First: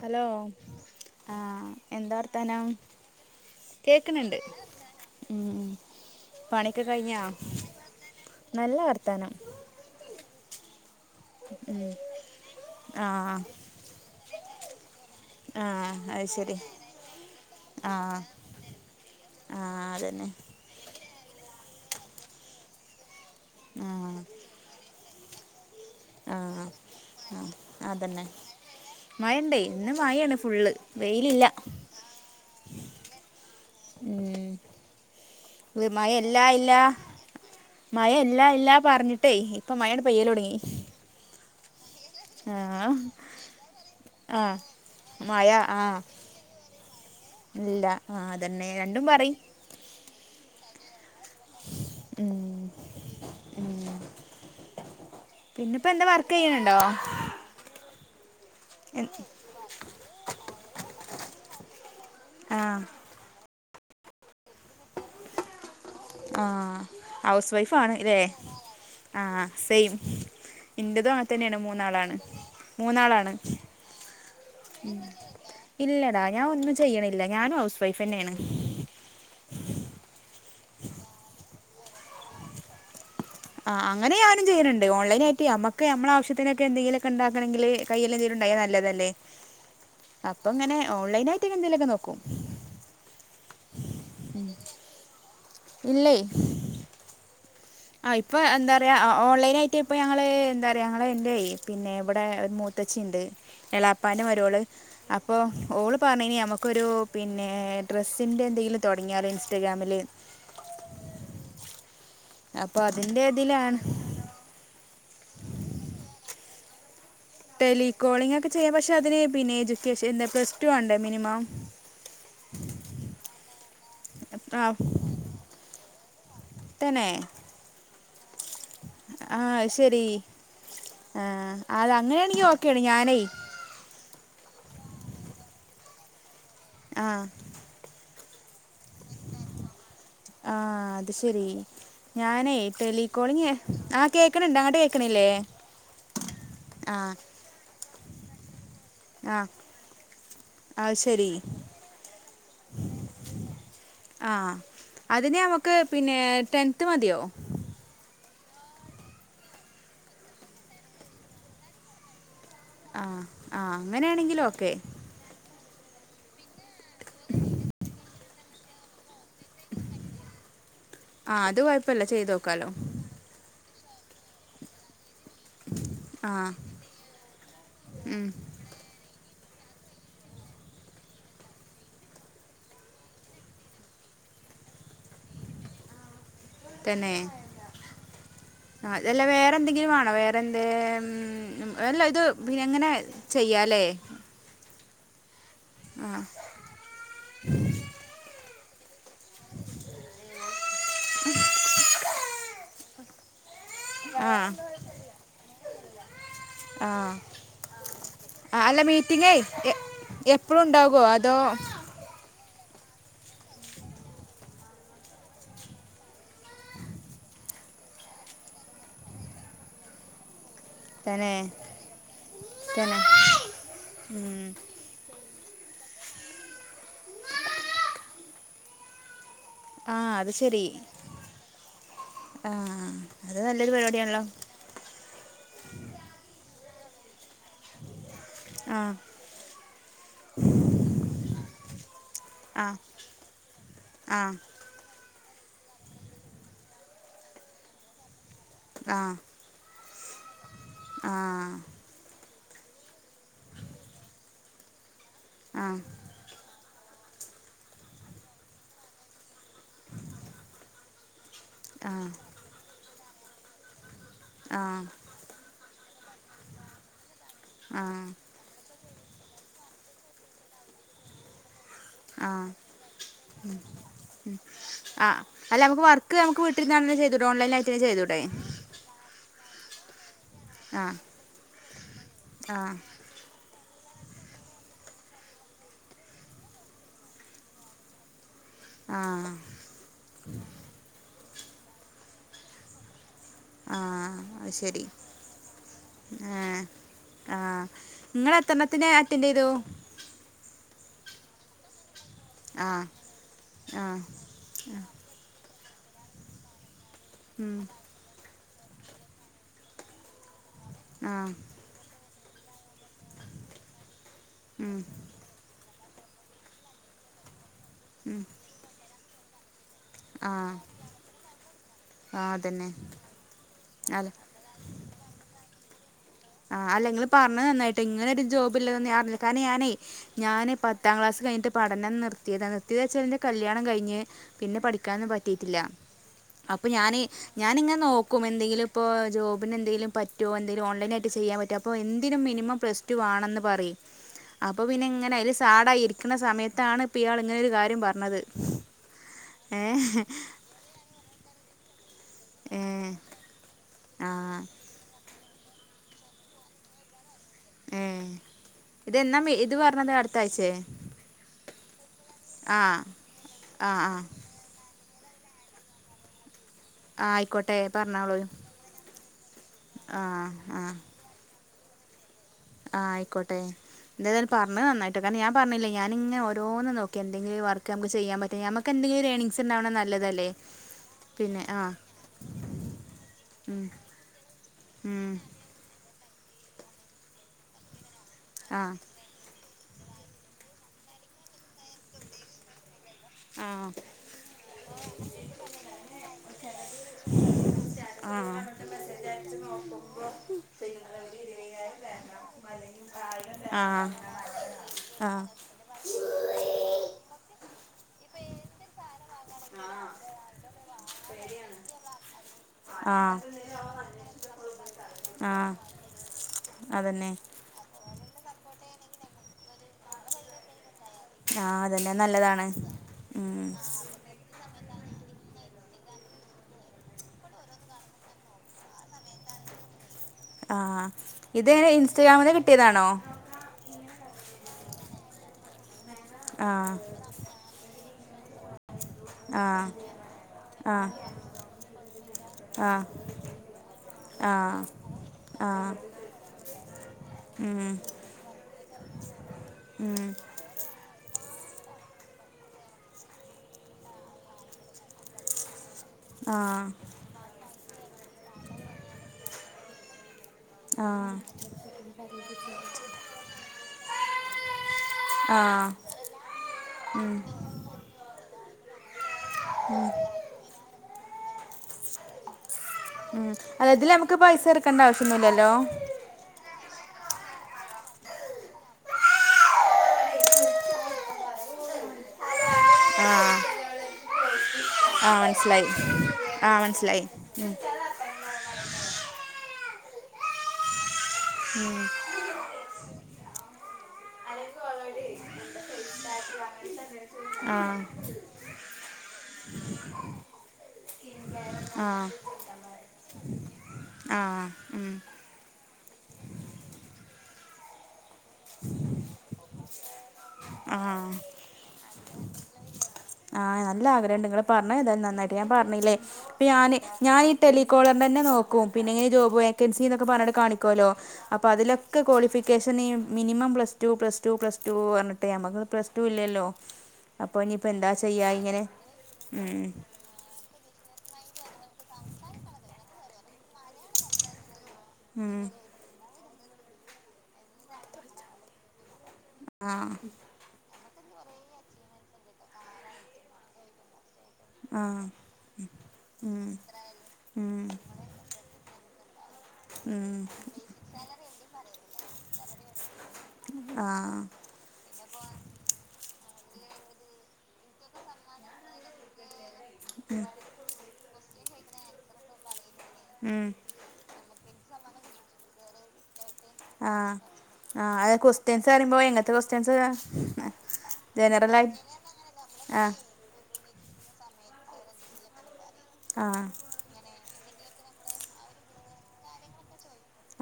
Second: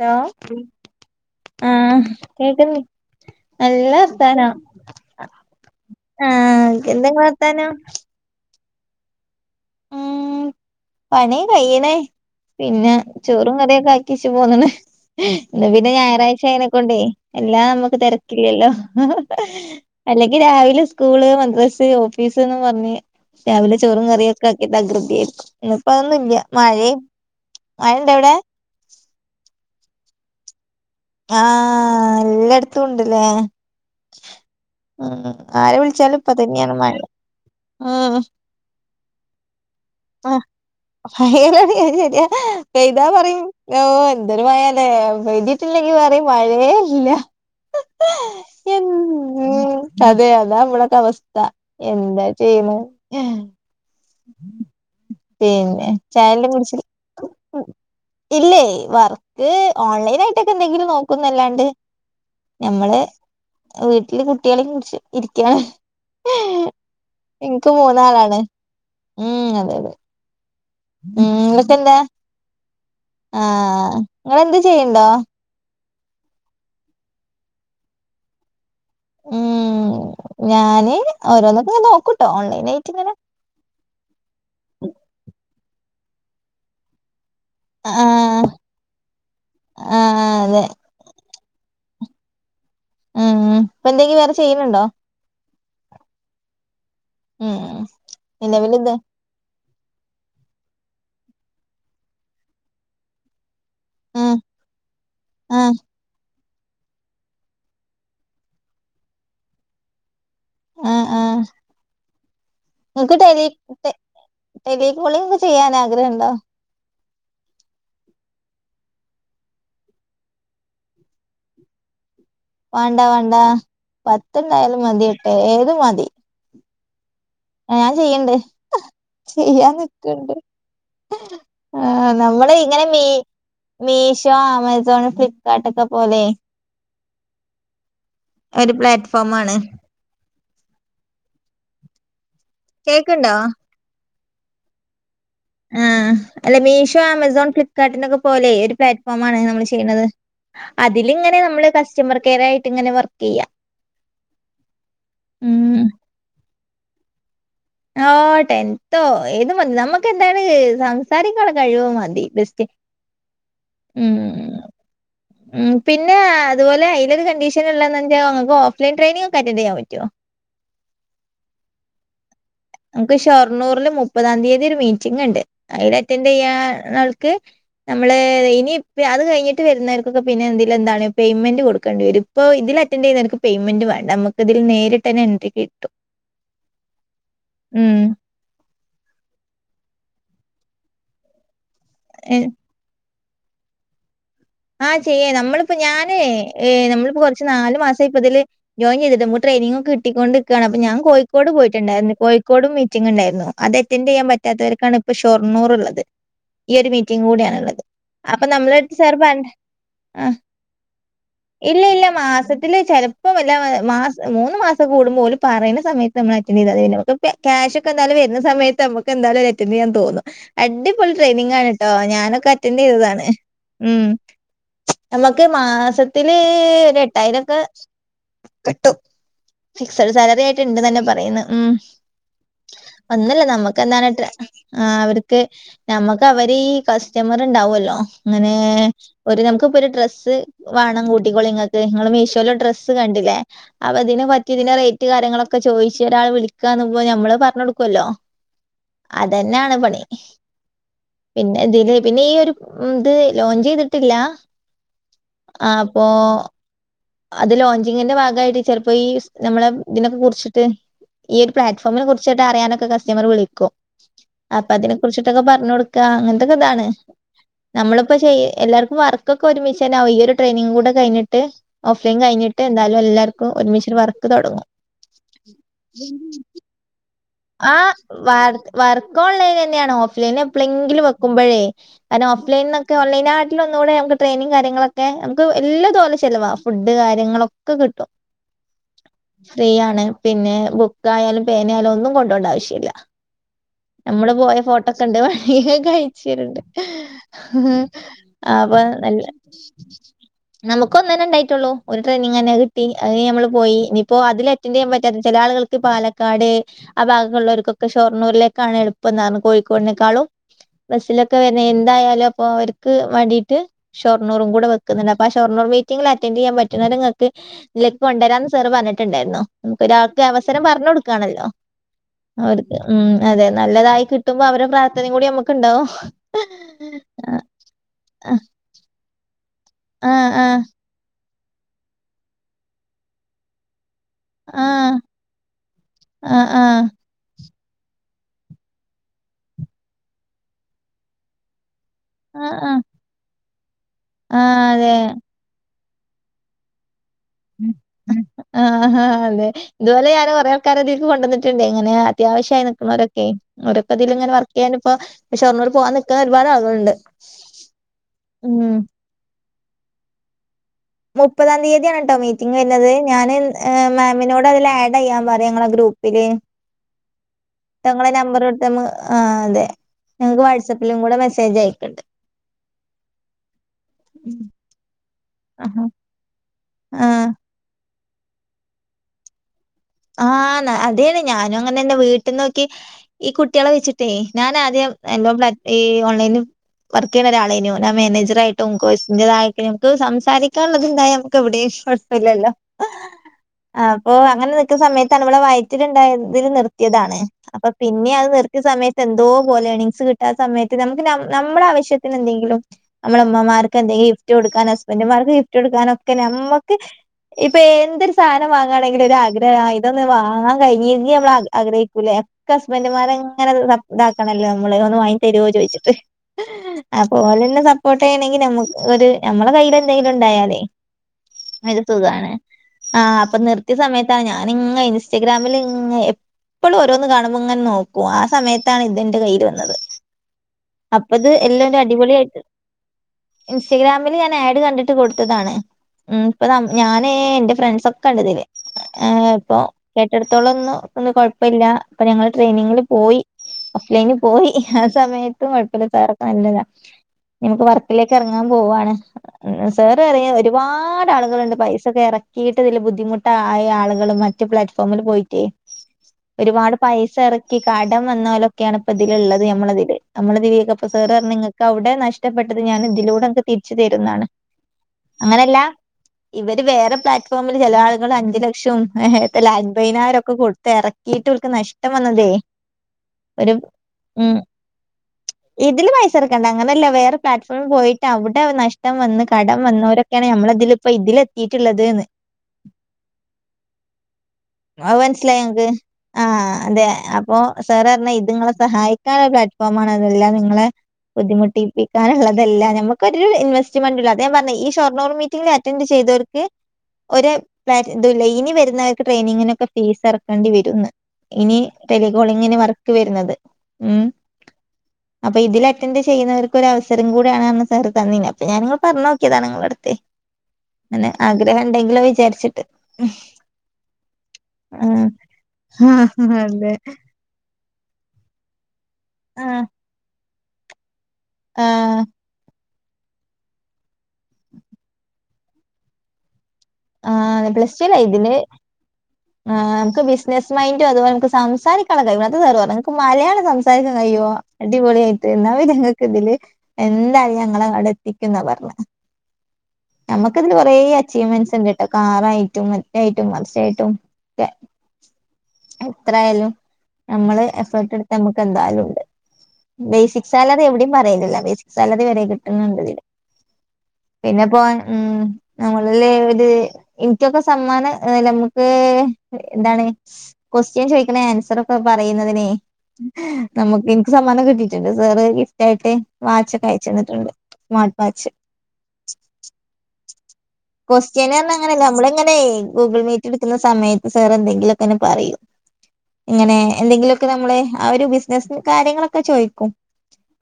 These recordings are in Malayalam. ഹലോ ആഹ് എന്താവർത്താനം നല്ല കേക്കണണ്ട് വർത്താനം ഉം ആഹ് പണിക്ക എന്താ ഇങ്ങളെ കഴിഞ്ഞാ വർത്താനം നല്ല വർത്താനം ഉം പണി ഉം കൈ്യനേ പിന്നെ ആഹ് ചോറും കറിയൊക്കെ ആക്കിച്ച പോന്നണ് ഇന്ന് പിന്നെ ആഹ് അത് ഞായറാഴ്ച ശരി അയനെക്കൊണ്ടേ എല്ലാം നമ്മുക്ക് ആഹ് തിരക്കില്ലല്ലോ ആഹ് അതന്നെ അല്ലെങ്കിൽ രാവിലെ സ്കൂള് മദ്രസ്സ് ഓഫീസ്ന്ന് പറഞ്ഞ് രാവിലെ ചോറും ആഹ് കറിയൊക്കെ ആക്കിയിട്ട് അകൃതി ആയിരിക്കും ഇന്നിപ്പോ അതൊന്നുംല്ല ആഹ് മഴ മഴ ഇണ്ട് എവിടെ മഴ ഇണ്ടേ ഇന്ന് മഴയാണ് ഫുള്ള് വെയിലില്ല ആഹ് എല്ലായിടത്തും ഉണ്ട്ല്ലേ ഉം ഉം ആരെ മഴ വിളിച്ചാലും ഇപ്പ ഇല്ലാ തന്നെയാണ് ഇല്ലാ ഉം മഴ ഇല്ലാ ഇല്ലാ പറഞ്ഞിട്ടേ ഇപ്പ മഴയുടെ പെയ്യൽ തുടങ്ങി അയ ശരിയാ പെയ്താ പറയും ഓ എന്തരു ആഹ് മഴയല്ലേ മഴ പെയ്കില്ലെങ്കിൽ ആഹ് പറയും മഴയ ഇല്ല ഇല്ല ആഹ് അതന്നെ രണ്ടും പറയും എന്ത് അതെ അതാ മ്മളക്ക അവസ്ഥ എന്താ ഉം ചെയ്യണ പിന്നെപ്പോ പിന്നെ എന്താ വർക്ക് ചായ കുടിച്ച ചെയ്യണുണ്ടോ ഇല്ലേ വർക്ക് ഓൺലൈൻ ആയിട്ടൊക്കെ എന്തെങ്കിലും നോക്കുന്നല്ലാണ്ട് ആഹ് ഞമ്മള് വീട്ടില് കുട്ടികളെ കുറിച്ച് ഇരിക്കാണ് ആഹ് ഹൗസ് എനിക്ക് വൈഫ് ആണ് ഇല്ലെ മൂന്നാളാണ് ആഹ് ഉം അതെ അതെ സെയിം എന്റതും ഉം അങ്ങനെ തന്നെയാണ് നിങ്ങക്കെന്താ മൂന്നാളാണ് മൂന്നാളാണ് ആഹ് ഇങ്ങ എന്ത് ചെയ്യണ്ടോ ഇല്ലടാ ഞാൻ ഒന്നും ചെയ്യണില്ല ഞാനും ഹൗസ് വൈഫ് തന്നെയാണ് ഉം ഞാന് ഓരോന്നക്ക നോക്കൂട്ടോ ഓൺലൈന ആയിട്ട് ഇങ്ങനെ ആഹ് അങ്ങനെ ഞാനും ചെയ്യുന്നുണ്ട് ഓൺലൈനിയിട്ട് നമ്മക്ക് നമ്മള ആവശ്യത്തിനക്കെ എന്തെങ്കിലുക്കെ ഉണ്ടാക്കണെങ്കില് കൈെല്ല എന്തേലും ആഹ് ഉണ്ടായാൽ നല്ലതല്ലേ ആഹ് അപ്പൊ അതെ ഇങ്ങനെ ഓൺലൈനായിട്ടൊങ്ങെ എന്തേലുമൊക്കെ നോക്കും ഉം ഇപ്പൊ എന്തെങ്കിലും വേറെ ചെയ്യലുണ്ടോ ഇല്ലേ ഉം ആഹ് ഇപ്പൊ എന്താ നിലവിലിത് പറയാ ഓൺലൈൻ ആയിട്ട് ഇപ്പ ഞങ്ങള് എന്താ പറയാ ഞങ്ങള് എന്റെ പിന്നെ ഇവിടെ മൂത്തച്ചി ഉണ്ട് എളാപ്പന്റെ ഉം മരുമോള് ഒരോള് അപ്പോൾ ആഹ് ഓള് പറഞ്ഞ കഴിഞ്ഞാൽ നമുക്കൊരു പിന്നെ ഡ്രസ്സിൻ്റെ എന്തെങ്കിലും തുടങ്ങിയാലോ ഇൻസ്റ്റഗ്രാമിൽ ആഹ് ആഹ് അപ്പൊ നിങ്ങക്ക് അതിന്റെ ഇതിലാണ് ടെലികാളിങ് ചെയ്യാൻ ആഗ്രഹം ഉണ്ടോ ടെലികോളിംഗ് ഒക്കെ ചെയ്യാം പക്ഷെ അതിന് പിന്നെ എഡ്യൂക്കേഷൻ എന്ത പ്ലസ് റ്റു ആണ്ടേ മിനിമം വേണ്ട വേണ്ട ആ പത്ത്ണ്ടായാലും മതിയട്ടെ ഏഴ് മതി തന്നെ ഞാൻ ചെയ്യണ്ട്, ചെയ്യാൻ നിക്കണ്ട് ആഹ് അത് അങ്ങനെയാണെങ്കി ഓക്കെ ആയാണ് ഇങ്ങനെ മീ ഞാനേ മീഷോ ആമസോൺ ഫ്ലിപ്കാർട്ട് ഒക്കെ പോലെ ആഹ് ഒരു പ്ലാറ്റ്ഫോം ആണ്. ആഹ് അത് ശരി, ഞാനേ കേക്ക്ണ്ടോ ടെലികോളിങ് ആഹ് കേക്കണണ്ട് അങ്ങട്ട് കേൾക്കണില്ലേ? ആഹ് അല്ലെ മീഷോ, ആമസോൺ, ഫ്ലിപ്കാർട്ടിനൊക്കെ പോലെ ഒരു പ്ലാറ്റ്ഫോമാണ് ആഹ് നമ്മൾ ചെയ്യുന്നത്. അത് ശരി അതിലിങ്ങനെ നമ്മള് കസ്റ്റമർ കെയർ ആയിട്ട് ഇങ്ങനെ വർക്ക് ചെയ്യാ, ആഹ്, അതിന് നമുക്ക് ഉം പിന്നെ ടെൻത്ത് മതിയോ? ഓഹ് ടെൻതോ ഏതും മതി, നമുക്ക് എന്താണ് സംസാരിക്കുള്ള കഴിവ് മതി ബസ്റ്റ് ആഹ് ആഹ് അങ്ങനെയാണെങ്കിൽ ഓക്കെ ഉം പിന്നെ അതുപോലെ ഈലൊരു കണ്ടീഷൻള്ളന്നെച്ചാ ഓ ൺ ലൈൻ ട്രയിനിഗ് ഒക്കെ അറ്റൻഡ് ചെയ്യാൻ പറ്റോ? ആഹ് അത് കൊഴപ്പല്ല ചെയ്തു നോക്കാലോ, നമുക്ക് ഷൊർണൂർല് മുപ്പതാം തീയതി ഒരു മീറ്റിംഗ്ണ്ട്. അയിൽ അറ്റൻഡ് ആഹ് ചെയ്യണാൾക്ക് നമ്മള് ഉം ഇനി പ്പൊ അത് കഴിഞ്ഞിട്ട് വരുന്നവർക്കൊക്കെ പിന്നെതില എന്താണ് പേയ്മെൻഡ് കൊടുക്കണ്ടി വരും, ഇപ്പോ ഇതിൽ അറ്റൻറ് ചെയുന്നവർക്ക് പെയ്മന്റ് വേണ്ട നമക്ക് ഇതിൽ നേരിട്ടെന്നെ എൻട്രി കിട്ടും. തന്നേ ഉം ആഹ്, അതല്ല വേറെന്തെങ്കിലും വേണോ വേറെന്തെ അല്ല ഇത് പിന്നങ്ങനെ ചെയ്യാലേ, ആഹ് ചെയ്യാം നമ്മളിപ്പ ഞാനേ ആഹ് ഏ നമ്മളിപ്പോ കുറച്ച് നാല് മാസായി പ്പതില് ജോയിൻ ചെയ്തിട്ട്, മ്ക്ക് ട്രെയിനിങ് ഒക്ക കിട്ടിക്കൊണ്ട്ക്കാണ്. അപ്പ ഞാൻ കോഴിക്കോട് പോയിട്ടുണ്ടായിരുന്നു, കോഴിക്കോടും മീറ്റിങ്ങ് ഉണ്ടായിരുന്നു. അത് അറ്റൻഡ് ചെയ്യാൻ ആഹ് പറ്റാത്തവർക്കാണ് ഇപ്പൊ ഷൊർണൂർള്ളത്. ഈ ഒരു ആഹ് മീറ്റിംഗ് കൂടിയാണുള്ളത്. അപ്പൊ നമ്മളടുത്ത് സാർ പറ എ എപ്പളുംണ്ടാകോ അതോ, ഇല്ല ഇല്ല മാസത്തില് ചെലപ്പം എല്ലാ മാസം മൂന്ന് മാസം കൂടുമ്പോ, ഓല് പറയണ സമയത്ത് നമ്മൾ അറ്റൻഡ് ചെയ്താൽ മതി. പിന്നെ, ക്യാഷ് ഒക്കെ എന്താലും വരുന്ന സമയത്ത് നമുക്ക് എന്തായാലും അറ്റൻഡ് ചെയ്യാൻ തോന്നും, അടിപൊളി തന്നെ ട്രെയിനിങ് ആണ് ട്ടോ ഞാനൊക്കെ അറ്റൻഡ് തന്നെ ചെയ്തതാണ്, ഉം നമ്മക്ക് മാസത്തില് ഒരു എട്ടായിരൊക്ക കിട്ടും. ആ ഫിക്സഡ് അത് സാലറി ശരി ആയിട്ട്ണ്ട്ന്നെന്നാ പറയുന്ന്. ഉം ആ അത് ഒന്നല്ല നല്ലൊരു നമുക്ക് എന്താണ് പരിപാടിയാണല്ലോ ഡ്ര ആഹ് അവർക്ക് നമ്മക്ക് അവര് ഈ കസ്റ്റമർ ഉണ്ടാവല്ലോ ങ്ങനെ ആ ഒരു നമുക്ക് ഇപ്പൊരു ഡ്രസ്സ് വേണം കൂട്ടിക്കോളി ങ്ങക്ക്, നിങ്ങള് മീഷോ ലെ ആ ഡ്രസ്സ് കണ്ടിലെ, ആ അപ്പതിനെ പറ്റി തിന്റെ റേറ്റ് റ്റ് കാര്യങ്ങളൊക്കെ ചോയ്ച്ച് ഒരാൾ വിളിക്കാന്ന്മ്പോ ഞമ്മള് പറഞ്ഞ് കൊടുക്കല്ലോ, ആഹ് അതന്നെയാണ് പണി. പിന്നെ ഇതില് പിന്നെ ഈ ഒരു ഇത് ലോഞ്ച് ചെയ്തിട്ട് ട്ടില്ല, ആ അപ്പോ അത് ലോഞ്ചിങ്ങിന്റെ ഭാഗായിട്ട് ചിലപ്പോ ഈ നമ്മളെ ഇതിനൊക്കെ കുറിച്ചിട്ട് ഈ ഒരു ആ പ്ലാറ്റ്ഫോമിനെ ആ കുറിച്ചിട്ട് അറിയാനൊക്കെ കസ്റ്റമർ വിളിക്കും. അപ്പൊ അതിനെ കുറിച്ചിട്ടൊക്കെ പറഞ്ഞു കൊടുക്കാ അങ്ങനത്തൊക്കെ ഇതാണ്. നമ്മളിപ്പൊ ചെയ്യ എല്ലർക്കും വർക്കൊക്കെ ഒരുമിച്ചേന ഈ ഒരു ട്രെയിനിങ് കൂടെ കഴിഞ്ഞിട്ട്, ഓഫ് ലൈൻ ആ കഴിഞ്ഞിട്ട് എന്താലും എല്ലാർക്കും ഒരുമിച്ച് വർക്ക് തൊടങ്ങും. ആഹ് അല്ല നമക്ക് വർക്ക് നമുക്ക് വീട്ടിന്നന്നെ ചെയ്തൂടെ ഓൺലൈൻ ആ ആയിട്ടെന്നെ ചെയ്തൂടെ? വർ വർക്ക് ഓൺലൈൻ തന്നെയാണ്. ഓഫ് ലൈൻ ആ എപ്പളെങ്കിലും വെക്കുമ്പഴേ, കാരണം ഓഫ് ആ ലൈനിന്നെക്കെ ഓൺലൈന ലൊന്നൂടെ നമുക്ക് ട്രെയിനിഗ് കാര്യങ്ങളൊക്കെ, നമുക്ക് എല്ലാ തോലെ ചെലവാ, ഫുഡ് കാര്യങ്ങളൊക്കെ കിട്ടും. ആ ഫ്രീയാണ്. പിന്നെ ബുക്കായാലും പേന ആയാലും ഒന്നും കൊണ്ടോ വശ്യല്ല ആ നമ്മള് അത് പോയ ശരി ഫോട്ടോക്കെണ്ടെ വയ്യേക ആ അയച്ചെരുണ്ട്. ആ നിങ്ങൾ എത്ര അപ്പ എണ്ണത്തിന് നല്ല, അറ്റൻഡ് ചെയ്തു നമുക്ക് ഒന്നന്നേ ഉണ്ടായിട്ടുള്ളൂ ഒരു ട്രെയിനിങന്നെ ആ കിട്ടി. അതി നമ്മള് പോയി ആ ഇനിയിപ്പോ അതിൽ അറ്റൻഡ് ചെയ്യാൻ പറ്റാത്ത ചില ആളുകൾക്ക് പാലക്കാട്, ആഹ് ഉം, ഭാഗത്തുള്ളവർക്കൊക്കെ ഷൊർണൂരിലേക്കാണ് എളുപ്പംന്ന്പർഞ്ഞ് കോഴിക്കോടിനേക്കാളും, ആ ബസ്സിലൊക്കെ വര്നെ എന്തായാലും അപ്പൊ അവർക്ക് വണ്ടീയിട്ട് ഷൊർണറും കൂടെ ഉം, വെക്ക്ന്ണ്ട് അപ്പ ആ ഷൊർണൂർ മീറ്റിംഗ് അറ്റൻറ് ചെയ്യാൻ പറ്റുന്നുന്നത്ങ്ങൾക്ക് ഇലെക്ക് ഉം, കൊണ്ടരന്ന് സേർ പറഞ്ഞിട്ടുണ്ടായിരുന്നു നമുക്ക് ഒരാൾക്ക് ആ അവസരം പറഞ്ഞു കൊടുക്കാണല്ലോ ആ തന്നെ അവർക്ക് ഉം അതെ നല്ലതായി അല്ല കിട്ടുമ്പോ അവരുടെ പ്രാർത്ഥനയും കൂടി നമ്മുക്ക്ണ്ടാവും ആഹ് അല്ല ഇങ്ങൾ പറഞ്ഞത് നന്നായിട്ടോ ഇങ്ങനൊ ഒരു ജോബ് ഇലതോന്നും ഞാൻ അറിഞ്ഞില്ലട്ടോ കാരണം ഞാനേ ആ ആ ഞാന് ആ പത്ത് എട്ടാംക്ലാസ് കിഞ്ഞിട്ട് പഠനം നിർത്തിയത നിർത്തിയത വച്ചാൽ ന്റെ കല്യാണം കഴഞ്ഞ് പിന്നെ ആ പഠിക്കാനൊന്നും പറ്റീട്ടില്ല ആ അപ്പൊ ആ ഞാന്, ഞാനിങ്ങെ നോക്കും എന്തെങ്കിലും ഇപ്പോ ജോബിനന്തെങ്കിലും പറ്റോ എന്തെലും ഓൺലൈനായിട്ട് ചെയ്യാൻ പറ്റോ പ്പോ എന്തിനും ആ മിനിമം ആ പ്ലസ് ടു വാണന്ന് പറിം അപ്പൊ ആഹ് പിന്നെ അതെ. ഇങ്ങനെ അയ്ല് താട ഇരിക്ക്ണ സമയത്താണ് പയാളങ്ങനത് ഉം ഉം ആഹ് ആഹ് അതെ ഏഹ് ഇതുപോലെ ഞാന് കൊറേ കരണതിക്ക് കൊണ്ടന്നിട്ടുണ്ട് ഇങ്ങനെ അത്യാവശ്യമായി ഏഹ് നിൽക്കുന്നൊരൊക്കെ ഓരക്കെതിൽ ഇങ്ങനെ ആഹ് വർക്ക് ചെയ്യാനിപ്പ ഷോർണൂര് പോവാൻ നിൽക്കുന്ന ഒരുപാട് ആളുകളുണ്ട് ഏഹ് ഉം ഇതന്നാ ഇത് പറഞ്ഞത് അടുത്താഴ്ചേ മുപ്പതാം തീയതിയാണ് കേട്ടോ മീറ്റിംഗ് ആ വരുന്നത് ആ ആ ഞാൻമാമിനോട് അതിൽ ആട് ആഡ്ചെയ്യൻ പറയാ നിങ്ങളെ ഗ്രൂപ്പില് ആഹ് ആയിക്കോട്ടെ പറ ങ്ങളെ നമ്പർ കൊടുത്ത് ആഹ് അതെ ആ ങ്ങക്ക് വാട്സആപ്പിലും കൂടെ മെസ്സേജ് അയക്കണ്ട് ആഹ് ആയിക്കോട്ടെ എന്തായതാലും ങ്ങൾ പറഞ്ഞത് നന്നായിട്ടോ കാരണം ഞാൻ പറഞ്ഞില്ല ഞാനിങ്ങന ഓരോന്ന് നോക്ക ആഹ് എന്തെങ്കിലുംഒരു വർക്ക് നമുക്ക് ചെയാൻ പറ്റ നമക്ക് എന്തങ്കിലും എണിങ്സ്ണ്ടാവണത് നല്ലത് ആഹ് അതെയാണ് ഞാനും അങ്ങനെണ് വീട്ടിനോക്കെ ഈ ഉം കുട്ടികളെ വെച്ചിട്ടേ ഞാനൻ ആദ്യം ഉം നല്ലോ ബ്ല ഈ ഓൺലൈനിൽ വർക്ക് ചെയ്യണ ഒരാളേനു ഞാൻ മാനേജർ ആ ആയിട്ടും കോയ്‌സ് എൻ്റതായ നമക്ക് സംസാരിക്കാനുള്ളത് ഇണ്ടായ നമുക്ക് എവിടെയും കൊയപ്പല്യാലോ ആ ആപ്പൊ അങ്ങനെ നിക്ക സമയത്താണ് ഇവളെ വയറ്റിലുണ്ടായതിൽ നിർത്തിയതാണ് അപ്പൊ പിന്നെ ആ അത് നിർത്തിയ സമയത്ത് എന്തോ പോലെയാണെനിക്ക് കിട്ടാ സമയത്ത് നമുക്ക് നമ്മുടെ ആവശ്യത്തിന് എന്തെങ്കിലും നമ്മുടെ ആ അമ്മമാർക്ക് എന്തെങ്കിലും ഗിഫ്റ്റ് കൊടുക്കാൻ അസ്ബന്റ് ആ മാർക്ക് ഗിഫ്റ്റ് കൊ ടുക്കാനൊക്കെ നമ്മക്ക് ഇപ്പൊ എന്തൊരു സാധനം വാങ്ങാണെങ്കിലും ഒരു ആഗ്രഹ ഇതൊന്ന് വാങ്ങാൻ കഴിഞ്ഞീനെകി നഞമ്മൾ ആഗ്രഹിക്കൂലേ ഒക്കെ ആ അസ്ബന്ഡുമാരെങ്ങനെ ഇതാക്കണല്ലോ നമ്മള് ഒന്ന് വാങ്ങി ആ തരുവോ ചോദിച്ചിട്ട് അതന്നെ അപ്പോ ഓലെന്നെ സപ്പോർട്ട് ചെയ്യണെങ്കി നമ്മക്ക് ഒരു നമ്മളെ കൈൽ എന്തെങ്കിലുണ്ടായാലേയ് ആ ഒരു അതന്നെ സുഖാണ് നല്ലതാണ് ആഹ് അപ്പൊ ഉം നിർത്തിയ സമയത്ത് ഞാനിങ്ങനെ ഇൻസ്റ്റഗ്രാമിൽ ഇങ്ങനെ എപ്പ എപ്പളും ഓരോന്ന്കാണുമുംങ്ങനെ നോക്കും ആ സമയാത്താണ് ഇതിന്റെ കയ്യിൽ വന്നത് ആ അപ്പത് ഇത് എല്ലാംഒരു ഇൻസ്റ്റഗ്രാമിൽ അടിപൊളിയായിട്ട് കിട്ടിയതാണോ ഇൻസ്റ്റഗ്രാമിൽ ഞാൻ ആഡ് കണ്ടിട്ട് കൊടുത്തതാണ് ഉം ഇപ്പ ആ താ ഞാനും എന്റെറെ ഫ്രണ്ട്സ് ഒക്കെ ണ്ട് ഇതിൽ ആ പ്പൊ കേട്ടിടുത്തോളം ഒന്നും ആ ന്നും കുഴപ്പല്ല അപ്പൊ ഞങ്ങള് ട്രെയിനിങ്ങില് ആഹ് പോയി ഓഫ് ലൈനിൽ പോയി ആഹ് ആ സമയത്തും ആഹ് കുഴപ്പില്ല സാറൊക്കെ നല്ലതാണ് ഉം നമക്ക് വർക്കിലെ ഇറങ്ങാൻ പോവാണ് സർ ഉം വരെ ഒരു ഒരുപാട് ആളുകളുണ്ട് പൈസൊക്കെ ഇറക്കിയിട്ട് ഇതില് ബുദ്ധിമുട്ടായി ആളുകൾ മറ്റെ പ്ലാറ്റ്ഫോമിൽ പോയിട്ട് ആഹ് ഒരുപാട് പൈസ എറക്കി ക്കി കടം വന്നോലൊക്കെയാണ് ഇപ്പ ഇതിലുള്ളത് നമ്മളതില് നമ്മള്തിക്കെപ്പൊ ആഹ് സാറെ നിങ്ങൾക്കവിടെ നഷ്ടപ്പെട്ടത് ഞാൻ ഇതിലൂടെ അങ് തിരിച്ചു തരുന്നാണ് അങ്ങനെല്ല ആഹ് ഇവര് വേറെ പ്ലാറ്റ്ഫോം മ്ല് ചില ആളുകൾ അഞ്ചു ലക്ഷം എഹ് എത്ത ലെ അമ്പതിനായിരം ക്കെ കൊടുത്ത് ഇറക്കിയിട്ട് അവർക്ക് നഷ്ടം വന്നതേ ഉം ഒരു അതായതില് നമുക്ക് പൈസ എറക്കേണ്ട ആവശ്യന്നില്ലല്ലോ സർക്കണ്ടാ അങ്ങനല്ലേ വേറെ പ്ലാറ്റ്ഫോമിൽ പോയിട്ട് അവിടെ നഷ്ടം വന്ന് കടം വന്നവരൊക്കെണ് നമ്മളതില് ഇപ്പോ ഇതില് ഈറ്റ്ള്ളത് ന്ന് ആഹ് അത് ആഹ് മനസ്സിലായോ നിങ്ങക്ക് മനസ്സിലായി ആഹ് അതെ മനസ്സിലായി അപ്പൊ ഉം സാറ് പറഞ്ഞെ ഇത് നിങ്ങളെ സഹായി [unintelligible] പ്ലാറ്റ്ഫോമാണത് അതെല്ലാതെ നിങ്ങളെ ബുദ്ധിമുട്ടിപ്പിക്കാനുള്ളതല്ലാ ഞമ്മ ക്കരു ഇൻവെസ്റ്റ്മെന്റുല്ല അതാ ഞാൻ പറഞ്ഞ ഈ ഷൊർണ്ണൂർ മീറ്റിംഗിൽ അറ്റൻഡ് ചെയ്തവർക്ക് ഒരു ആഹ് ഇതൂല്ലെ ഇനി വരുന്നാൾക്ക് ട്രെയിനിങ്ങിനൊക്കെ ഫീസ് ഇറക്കേണ്ടി വരുന്ന് ഇനി ആഹ് ടെലികോളിങ്ങിന് വർക്ക് വരുന്നത് ഉം ആഹ് ഉം അപ്പൊ ഇതിൽ അറ്റൻഡ് ചെയ്യുന്നവർക്ക് ഒരു അവസരം കൂടിയാണ്ന്ന് സാറ് തന്നീന് അപ്പൊ ഞാങ്ങ് പറഞ്ഞു നോക്കിയതാണ് നിങ്ങളുടെ അടുത്തെ ആഹ് അങ്ങന ആഗ്രഹം ഇണ്ടെങ്കിലോ വിചാരിച്ചിട്ട് ആഹ് നല്ല ആഗ്രഹം ഇണ്ട് നിങ്ങള് പറഞ്ഞത് എതായാലും ഉം നന്നായിട്ട് ഞാൻ പറഞ്ഞില്ലേ ഇപ്പ അതെ ഞാന് ഞാ ടെലികോളറിൻ്റെ തന്നെ നോക്കും പിന്നെ ഈ ജോബ് ആഹ് വേക്കൻസി ന്നൊക്കെ പറഞ്ഞട്ട് കാണിക്ക ക്കോലോ അപ്പൊ അതിലൊക്കെ ആഹ് കോളിഫിക്കേഷൻ പ്പം നീയും മിനിമം പ്ലസ്ടു പ്ലസ്ടു പ്ലസ്ടു പറഞ്ഞിട്ട് മ്മക്ക് പ്ലസ്ടു ഇല്ലല്ലോ അപ്പൊ ആഹ് ഇനിയിപ്പോ പ്ലസ് ടു എന്താ അല്ലേ ചെയ്യാ ഇതില് ഇങ്ങനെ ഉം ആഹ് നിങ്ങക്ക് നസ്സ് മൈന്റ് അതുപോലെ നമുക്ക് സംസാരിക്കാനുള്ള കഴിവ് [unintelligible] നിങ്ങക്ക് മലയാളം സംസാരിക്കാൻ കയിയോ അടിപൊളിയായിട്ട് ഉം എന്നാ പിന്നെങ്ങക്ക് ഇതില് എന്തായാലും ഞാൻ ങ്ങളെ ആടെ എത്തിക്കുംന്ന പറഞ്ഞെ ആഹ് നമ്മക് നിക്ക് അങ്ങനെ കൊറെേ അച്ചീവ്മെന്റ്സ് ഉണ്ട് ട്ടോ കാറായിട്ടും മറ്റായിട്ടും മാർച്ചയിട്ടും ആഹ് ഉം എത്രായാലും ഞമ്മള് ഉം എഫേർട്ട് എടുത്താ മ്മക്ക് എന്തായാലും ഉണ്ട് ഉം ബേസിക്സാലറി എവിടെയും പറയലില്ല ബേസിക്സാലറി വരെ കിട്ടുന്നുണ്ട് തില് ആഹ് ഉം നമ്മളല്ലേ ഒരു എനിക്കൊക്കെ സമ്മാനം ലെ നമ്മക്ക് എന്താണ് കൊസ്റ്റ്യൻ ചോയ്ക്കണെ ആൻസറൊക്കെ പറയുന്നതിന് ഉം ഞമ്മക്ക് എനിക്ക് സമ്മാനം കിട്ടിയിട്ടുണ്ട് സാറ് ഗിഫ്റ്റ് ആയിട്ട് വാച്ചക്കെ അയച്ചന്നിട്ടുണ്ട് ആയ ക്വസ്റ്റ്യൻസ് പറയിമ്പോ എങ്ങൻത്തെ കൊസ്റ്റ്യൻസ് വര ക്വസ്റ്റ്യന് അർഞങ്ങനല്ല നമ്മളിങ്ങനെയെ ആഹ് ഗൂഗിൾ മീ എടുക്കുന്ന സമയത്ത് സാറെന്തെങ്കിലും ഒക്കെ ഇങ്ങനെ പറയും ആഹ് ഇങ്ങനെ എന്തെങ്കിലുക്കെ നമ്മളെ ആഹ് ഒരു ബിസിനസ് കാര്യങ്ങളൊക്കെ ചോയിക്കും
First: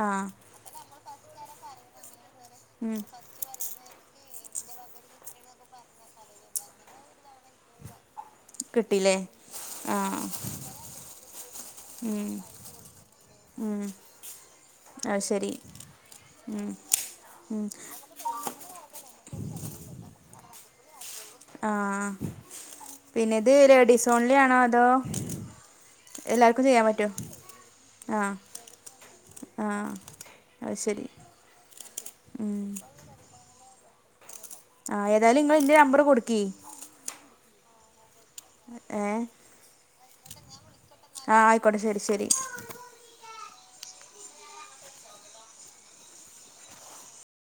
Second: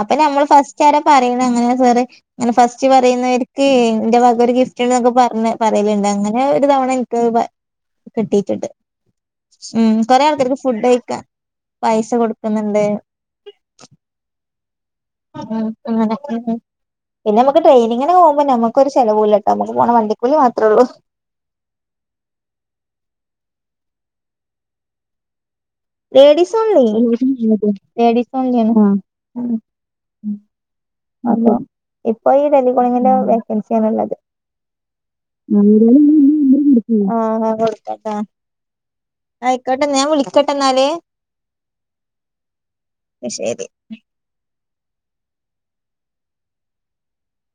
അപ്പൊ ആഹ് ഞമ്മൾ ഫസ്റ്റ് റ്റാരാ പറയുന്ന അങ്ങനെ സാറ് അങ്ങനെ ഫസ്റ്റ് ഉം പറയുന്നവര് ക്ക് എന്റെ വക ഒരു ഗിഫ്റ്റ് ഉണ്ട് ന്നൊക്കെ പറഞ്ഞ് പറയലിണ്ട് അങ്ങനെ ഒരു തവണ എനിക്ക് വകിട്ടി ചിട്ട് കിട്ടില്ലേ ഉം ആഹ് കൊറെേ ആൾക്കാരിക്ക് ഫുഡ് കഴിക്കാൻ പൈസ ഉം കൊടുക്കുന്നിണ്ട് ഉം അത് ഉം ശരി ഉം ഉം പിന്നെ നമുക്ക് ട്രെയിനിങ്ങിനെ പോവുമ്പോ നമ്മ ഒരു ചിലവൂല്ലാട്ടോ നമുക്ക് പോണ വണ്ടിക്കൂലി മാത്രേള്ളൂ ആഹ് പിന്നിത് ലേഡിസോൺലി ആണോ അതോ ലേഡീസ് എല്ലാവർക്കും ചെയ്യാൻ ഒൺലി പറ്റോ ലേഡീസ് ആഹ് ഒൺലി ആണ് അഹ് ശരി [unintelligible] ഇപ്പൊ ഈ ടെലികോളിങ്ങിന്റെ വേക്കൻസിയാണിള്ളത് ആഹ് ഏതായാലും നിങ്ങ ഇന്റെ നമ്പർ കൊടുക്കീ ഉം ആഹ് ഞാൻ കൊടുക്കാട്ടാ ഏഹ് ആയിക്കോട്ടെ, ഞാൻ വിളിക്കാട്ടാ ന്നാല്. ആഹ് ആയിക്കോട്ടെ ശെരി ശെരി. ന്നാ ശരി ഉം.